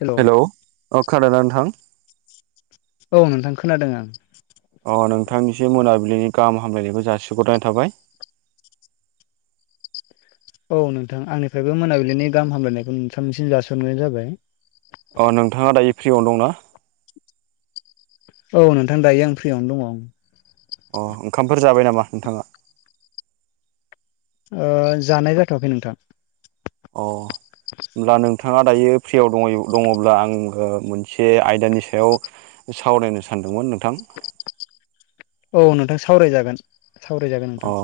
Hello hello अ खोनादों ना नोंथां? औ नोंथां खोनादों आं। अ नोंथांनिसिम मोनाबिलिनि गाहाम हामलायनायखौ जासिहरनाय थाबाय। औ नोंथां आंनिफ्रायबो मोनाबिलिनि गाहाम हामब्लायनायखौ नोंथांनिसिम जासिहरनाय जाबाय। अ नोंथाङा दायो फ्रियावनो दंना? औ नोंथां दायो आं फ्रियावनो दङ। अ ओंखामफोर जाबाय नामा नोंथाङा? ओं जानाय जाथ'वाखै नोंथां। अ। होमब्ला नोंथाङा दायो फ्रियाव दङ' दङ'ब्ला आं मोनसे आयदानि सायाव सावरायनो सानदोंमोन नोंथां। औ नोंथां सावरायजागोन सावरायजागोन नोंथां। अ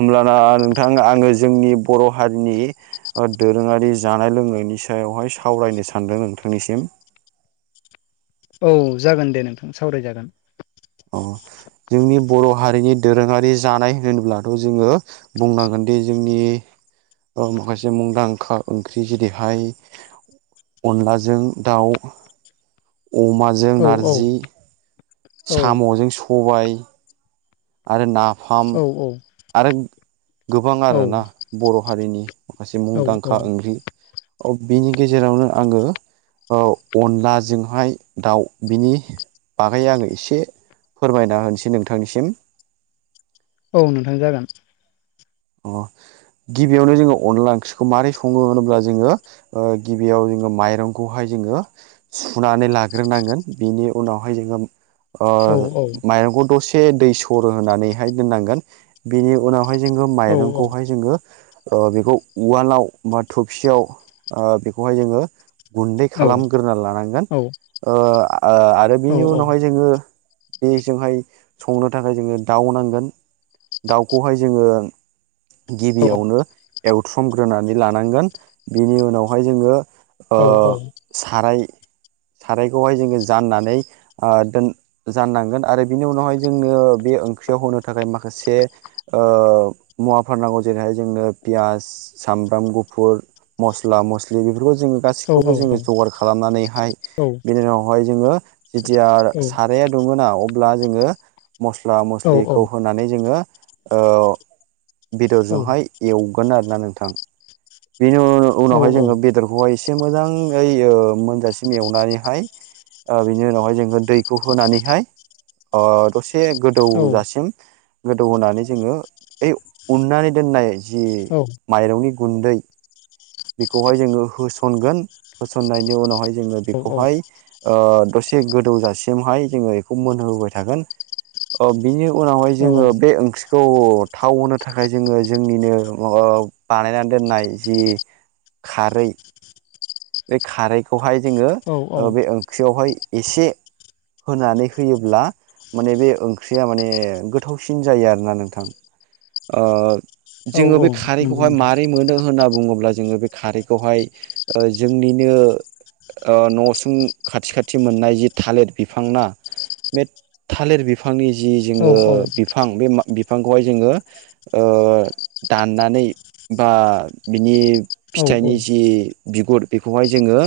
होमब्लाना नोंथां आङो जोंनि बर' हारिनि ओ दोरोङारि जानाय लोंनायनि सायावहाय सावरायनो सानदों नोंथांनिसिम। औ जागोन दे नोंथां सावरायजागोन। अ जोंनि बर' हारिनि दोरोङारि जानाय होनोब्लाथ' जोङो बुंनांगोनदि जोंनि माखासे मुंदांखा ओंख्रि जेरैहाय अनलाजों दाउ, अमाजों औ औ नारजि, औ साम'जों सबाय, आरो नाफाम औ औ आरो गोबां औ आरोना बर' हारिनि माखासे औ मुंदांखा ओंख्रि अ बिनि गेजेरावनो आङो औ अनलाजोंहाय दाउ बिनि बागै आङो एसे फोरमायना होनोसै नोंथांनिसिम। औ नोंथां जागोन। अ गिबियावनो जोङो अनला ओंख्रिखौ माबारै सङो होनोब्ला जोङो ओं गिबियाव जोङो माइरंखौहाय जोङो सुनानै लाग्रोनांगोन बिनि उनावहाय जोङो औ औ ओं माइरंखौ दसे दै सर' होनानैहाय दोननांगोन बेनि उनावहाय जों औ माइरंखौहाय जोङो ओं बेखौ उवालाव बा थफसियाव ओं बेखौहाय जोङो गुन्दै औ खालामग्रोना लानांगोन औ ओं आ आरो औ बिनि उनावहाय जोङो बेजोंहाय संनो थाखाय जोङो दाउ नांगोन दाउखौहाय जोङो गिबियावनो एवथ्रमग्रोनानै लानांगोन बिनि उनावहाय जोङो औ ओं साराय सारायखौहाय जोङो जाननानै ओं दोन जाननांगोन आरो बिनि उनावहाय जोङो बे ओंख्रियाव होनो थाखाय माखासे ओं मुवाफोर नांगौ जेरैहाय जोंनो पियास सामब्राम गुफुर, मस्ला मस्लि, बेफोरखौ जोङो औ औ गासिखौबो जोङो जगार खालामनानैहाय बिनि उनावहाय जोङो जिथिया साराया दुङोना अब्ला जोङो मस्ला औ मस्लिखौ होनानै जोङो ओ बेदरजोंहाय एवगोन आरोना नोंथां। बेनि उनावहाय जोङो बेदरखौहाय एसे मोजाङै मोनजासिम एवनानैहाय ओ बिनि उनावहाय जोङो दैखौ होनानैहाय ओ दसे एसे गोदौजासिम गोदौ होनानै जोङो ऐ उननानै दोननाय जि माइरंनि गुन्दै बेखौहाय जोङो होसनगोन होसननायनि उनावहाय जोङो बेखौहाय ओ दसे गोदौजासिमहाय जोङो बेखौ मोनहोबाय थागोन ओ बेनि उ उनावहाय जोङो बे ओंख्रि खौ थाव होनो थाखाय जोङो जोंनिनो ओ बानायनानै दोननाय जि खारै बे खारैखौहाय जोङो औ औ बे ओंख्रियावहाय एसे होनानै होयोब्ला माने बे ओंख्रिया माने गोथावसिन जायो आरोना नोंथां ओ औ जोङो औ बे नंगौ खारैखौहाय नोंथां माबारै मोनो होनना बुङोब्ला जोङो बे खारैखौहाय जोंनिनो न'सुं खाथि खाथि मोननाय जि थालिर बिफां ना बे थालिर बिफांनि जि औ जोङो औ बिफां बे बिफांखौहाय जोङो दाननानै बा बिनि औ फिथाइनि जि बिगुर बेखौहाय जोङो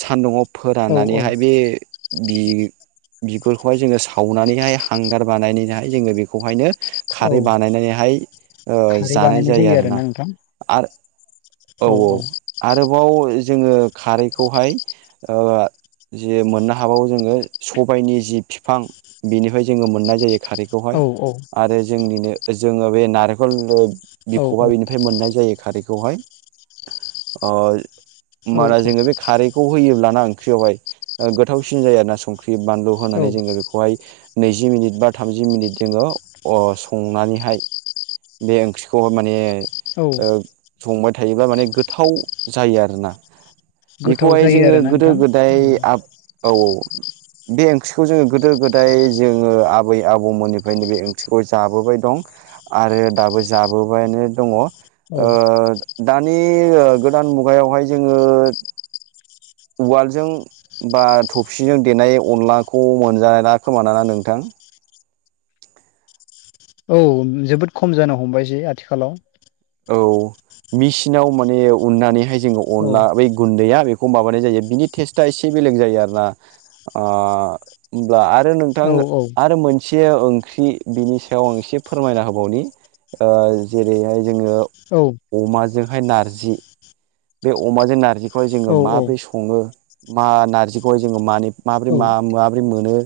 सान्दुंआव औ औ फोराननानैहाय बे बि बिगुरखौहाय जोङो सावनानैहाय हांगार बानायनानैहाय जोङो बेखौहायनो औ खारै बानायनानैहाय खारै जानाय बानायनाय जायो आरोना नोंथां आरो औ औ आरोबाव जोङो खारैखौहाय ओ जे मोननो हाबावो जोङो सबायनि जि बिफां बेनिफ्राय जोङो मोननाय जायो। औ खारैखौहाय आरो जोंनिनो जोङो बे नारेंखल औ बिखबा बेनिफ्राय मोननाय जायो खारैखौहाय ओ औ होनबाना जोङो बे खारै खौ होयोब्लाना ओंख्रियावहाय गोथावसिन जायो आरो ना संख्रि बानलु होनानै औ जोङो बे बेखौहाय नैजि मिनिट बा थामजि मिनिट जोङो संनानैहाय बे ओंख्रिखौहाय माने औ संबाय थायोब्ला माने गोथाव जायो आरोना। गोथाव बेखौहाय जायो जोङो आरोना गोदो नोंथां गोदाय आब औ। बे ओंख्रिखौ जोङो गोदो गोदाय जोङो आबै आबौमोननिफ्रायनो बे ओंख्रिखौ जाबोबाय दं। आरो दाबो जाबोबायानो दङ। औ ओ दानि ओ गोदान मुगायावहाय जोङो उवालजों बा थफसिजों देनाय अनलाखौ मोनजाला खोमा नाना नोंथां? औ जोबोद खम जानो हमबायसै आथिखालाव। औ मेचिनाव माने उननानैहाय जोङो औ अनला बै गुन्दैया बेखौ माबानाय जायो बिनि टेस्टआ एसे बेलेग जायो आरोना। ओ होनब्ला आरो नोंथां औ औ आरो मोन से ओंख्रि बिनि सायाव आं एसे फोरमायना होबावनि ओ जेरैहाय जोङो औ अमाजोंहाय नारजि बे अमाजों नारजिखौहाय जोङो औ माबोरै सङो मा नारजिखौहाय जोङो मानि माबोरै औ मा-माबोरै मोनो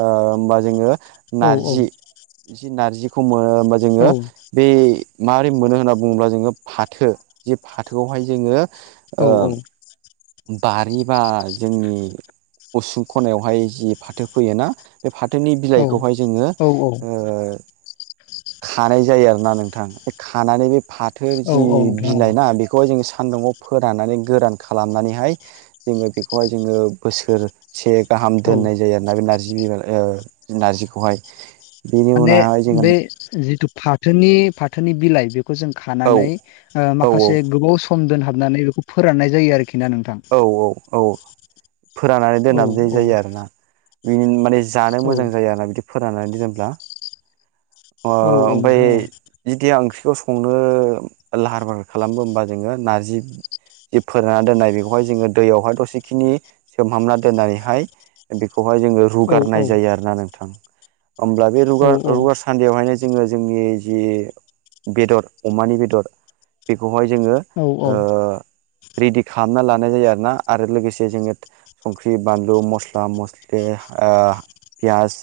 होमबा जोङो औ नारजि एसे नारजिखौ मोनो होमबा जोङो बे माबोरै मोनो होनना बुङोब्ला जोङो फाथो जे फाथोखौहाय जोङो ओं बारि बा जोंनि उसुं खनायावहाय जि फाथो फोयोना बे फाथोनि बिलाइखौहाय जोङो औ औ ओ खानाय जायो आरोना नोंथां। बे खानानै बे फाथो जि नोंथां बिलाइ औ ना बे बेखौहाय जोङो सान्दुंआव फोराननानै गोरान खालामनानैहाय जोङो बेखौहाय जोङो बोसोर से गाहाम औ दोननाय जायो आरोना बे नार्जि बिलाय ओम नार्जिखौहाय। बेनि माने उनावहाय जोङो बे जिथु फाथोनि फाथोनि बिलाइ बेखौ जों औ खानानै औ औ माखासे ओ गोबाव स म दोनहाबनानै बेखौ फोराननाय जायो आरोखि ना नोंथां। औ औ औ फोराननानै औ दोननानै औ जायो आरोना। बिनि माने जानो औ मोजां जायो आरोना बिदि फोराननानै दोब्ला। अ औ औ ओमफाय नोंथां औ जुदि आं ओंख्रिखौ संनो लाहार फाहार खालामो होमबा जोङो नार्जि जि फोरानना दोननाय बेखौहाय जोङो दैयावहाय दसेखिनि सोमहामना दोननानैहाय बेखौहाय जोङो रुगारनाय जायो आरोना नोंथां। होमब्ला बेुु औ रुगार रुगारसा न्दियावहायनो जोङो जोंनि जि बेदर अमानि बेदर बेखौहाय जोङो औ औ। ओ रेडि खालामना लानाय जायो आरोना आरो लोगोसे जोङो संख्रि, बानलु, मस्ला मस्लि, पियास,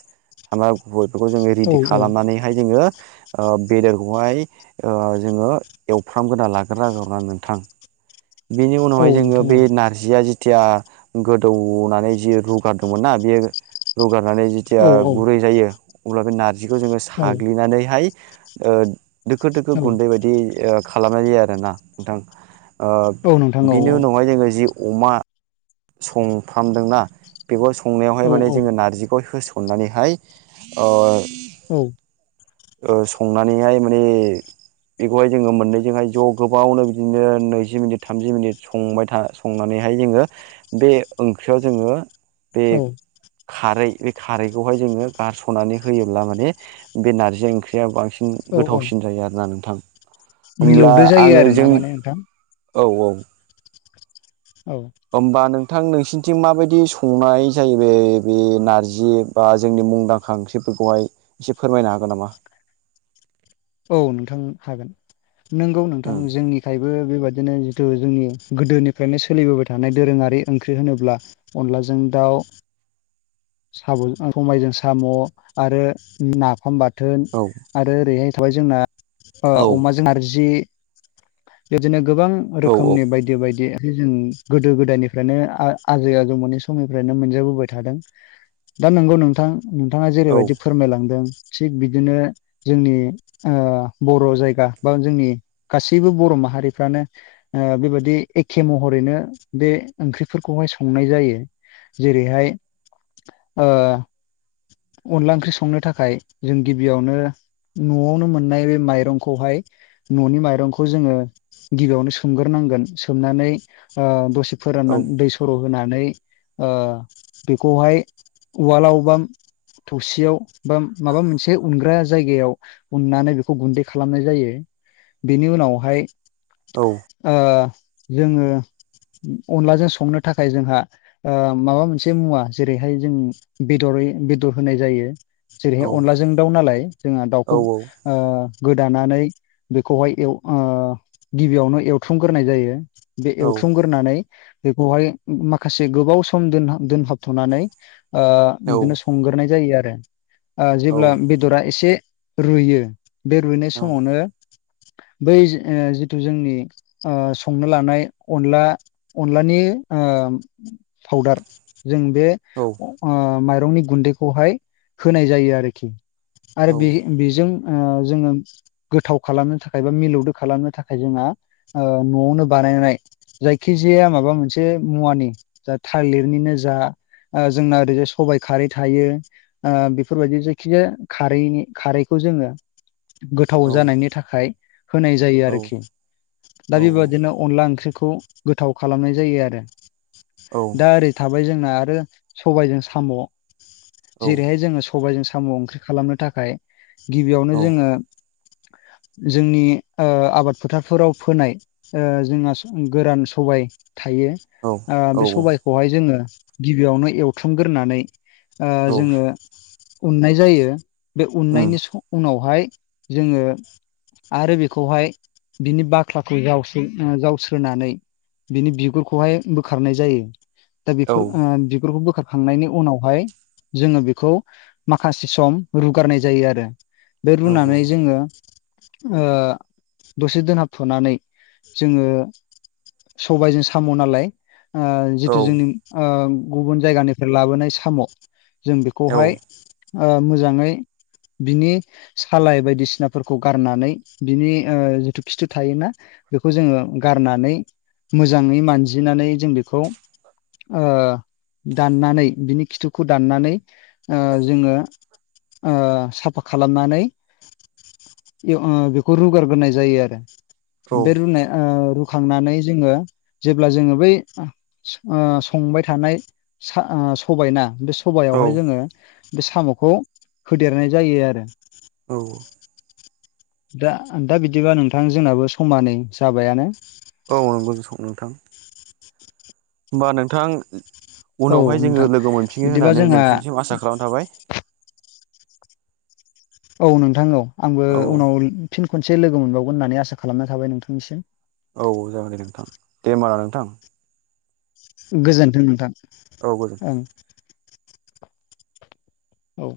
सामब्राम ग-गुफुर बेफोरखौ जोङो औ रेडि खालामनानैहाय जोङो ओ बेदरखौहाय ओ जोङो एवफ्रामगोना लागोर नागौ आरोना नोंथां। बिनि औ उनावहाय जोङो नोंथां औ बे नार्जिया जि थिया गोदौनानै जि रुगारदोंमोन ना बे रुगारनानै जि थिया औ गुरै जायो अब्ला बे नार्जिखौ जोङो औ साग्लिनानैहाय ओ दोखो दोखो औ गुन्दै बायदि ओ खालामनाय जायो आरोना नोंथां। ओ औ नोंथां औ बिनि औ उनावहाय जोङो जि अमा संफ्रामदोंना बेखौ संनायावहाय औ माने जोङो नार्जिखौ होस ननानैहाय ओ औ। ओ संनानैहाय माने बेखौहाय जोङो मोननैजोंहाय ज' गोबावनो बिदिनो नैजि मिनिट थामजि मिनिट संबाय था संनानैहाय जोङो बे ओंख्रियाव जोङो बे औ खारै बे खारैखौहाय जोङो गारस'नानै होयोब्ला माने बे नार्जि ओंख्रिया बांसिन औ गोथावसिन जायो आरोना नोंथां। होमब्ला मिलौदो जायो आङो जों आरोना माने नोंथां औ औ। औ। होमबा नोंथां नोंसिनिथिं माबायदि संनाय जायो बे बे नारजि बा जोंनि मुंदांखा ओंख्रिफोरखौहाय एसे फोरमायनो हागोन नामा। औ नोंथां हागोन नोंगौ नोंथां उम जोंनिफ्रायबो बेबा बिदिनो जिथु जोंनि गोदोनिफ्रायनो सोलिबोबाय थानाय दोरोङारि ओंख्रि होनोब्ला अनलाजों दाउ साम' खाइजों साम' आरो नाफाम बाथोन औ आरो ओरैहाय थाबाय जोंना ओ औ अमाजों नारजि बिदिनो गोबां औ रोखोमनि बायदि बायदि [unintelligible] जों गोदो गोदायनिफ्रायनो आ-आजै आजौमोनै समनिफ्रायनो मोनजाबोबाय थादों। दा नोंगौ नोंथां नोंथाङा औ जेरैबायदि फोरमायलांदों थिग बिदिनो जोंनि ओ बर' जायगा बा जोंनि गासैबो बर' माहारिफ्रानो ओ बेबादि एखे महरैनो बे ओंख्रिफोरखौहाय संनाय जायो। जेरैहाय ओ अनला ओंख्रि संनो थाखाय जों गिबियावनो न'आवनो मोननाय बे माइरंखौहाय न'नि माइरंखौ जोङो गिबियावनो सोमग्रोनांगोन सोमनानै ओ दसे औ फोराननानै दै सर' होनानै ओ बेखौहाय उवालाव बा थौसियाव बा माबा मोनसे उनग्रा जायगायाव उननानै बेखौ गुन्दै खालामनाय जायो बेनि उनावहाय औ ओ जोङो अनलाजों संनो थाखाय जोंहा ओ माबा मोनसे से मुवा जेरैहाय जों बेदरै बेदर होनाय जायो। औ जेरैहाय अनलाजों दाउ नालाय जोंहा औ दाउखौ ओ गोदानानै बेखौहाय एव ओ गिबियावनो एवथ्रुमग्रोनाय जायो। बे औ एवथ्रुमग्रोनानै बेखौहाय माखासे गोबाव सम दोनहाब दोनहाबथ'नानै ओ बिदिनो संग्रोनाय जायो आरो ओ जेब्ला बेदरा एसे रुयो बे रुइनाय औ समावनो बै जि ओ जिथु जोंनि ओ संनो लानाय अनला अनलानि ओ फावदार जों बे औ ओ माइरंनि गुन्दैखौहाय होनाय जायो आरोखि आरो बे बेजों ओ जोङो गोथाव खालामनो थाखाय बा मिलौदो खालामनो थाखाय जोंहा ओ न'आवनो बानायनाय जायखिजाया माबा मोनसे मुवानि दा थालिरनिनो जा ओ जोंना ओरैजाय सबायाइ खारै थायो ओ बेफोरबायदि जायखिजाया खारैनि खारैखौ जोङो गोथाव जानायनि थाखाय होनाय जायो उम आरोखि दा औ बेबादिनो अनला ओंख्रिखौ गोथाव खालामनाय जायो आरो दा ओरै थाबाय जोंहा आरो सबायजों साम' जेरैहाय जोङो सबायाइजों साम' ओंख्रि खालामनो थाखाय गिबियावनो जोङो [unintelligible] जोंनि ओ आबाद फोथारफोराव फोनाय ओ जोंहा गोरान सबाय थायो ओ बे सबायखौहाय जोङो गिबियावनो एवथ्रुमगोरनानै ओ जोङो उननाय जायो बे उननायनि उनावहाय जोङो आरो बेखौहाय बिनि बाख्लाखौ जावस्रो ओ जावस्रोनानै बिनि बिगुरखौहाय बोखारनाय जायो दा औ बेफोर ओ बिगुरखौ बोखार खांनायनि उनावहाय जोङो बेखौ माखासे सम रुगारनाय जायो आरो बे औ रुनानै जोङो। ओ दसे दोनहाबथनानै जोङो सबायजों साम' नालाय ओ जिथु औ जोंनि ओ गुबुन जायगानिफ्राय लाबोनाय साम' जों बेखौहाय ओ मोजाङै बिनि सालाय बायदिसिनाफोरखौ गारनानै बिनि ओ जिथु खिथु थायोना बेखौ जोङो गारनानै मोजाङै मानजिनानै जों बेखौ ओ दाननानै बिनि खिथुखौ दाननानै ओ जोङो ओ साफा खालामनानै एव ओ बेखौ रुगारगोरनाय जायो आरो बे रुनाय ओ रुखांनानै जोङो जेब्ला जोङो बै ओ संबाय थानाय सबायना बे औ सबायावहाय औ जोङो बे साम'खौ होदेरनाय जायो आरो औ दा दा बिदिबा नोंथां जोंनाबो समा नै जाबायानो औ नंगौ [unintelligible] नोंथां होमबा नोंथां औ उनावहाय नोंथां जोङो लोगो मोनफिनो बिदिबा होननानै जोंहा नोंथांनिसिम आसा खालामना थाबाय औ नोंथां औ आंबो औ उनाव फिन खनसे लोगो मोनबावगोन होननानै आसा खालामना थाबाय नोंथांनिसिम औ जागोन दे नोंथां दे होमब ना नोंथां गोजोनथों नोंथां औ गोजोन ओं औ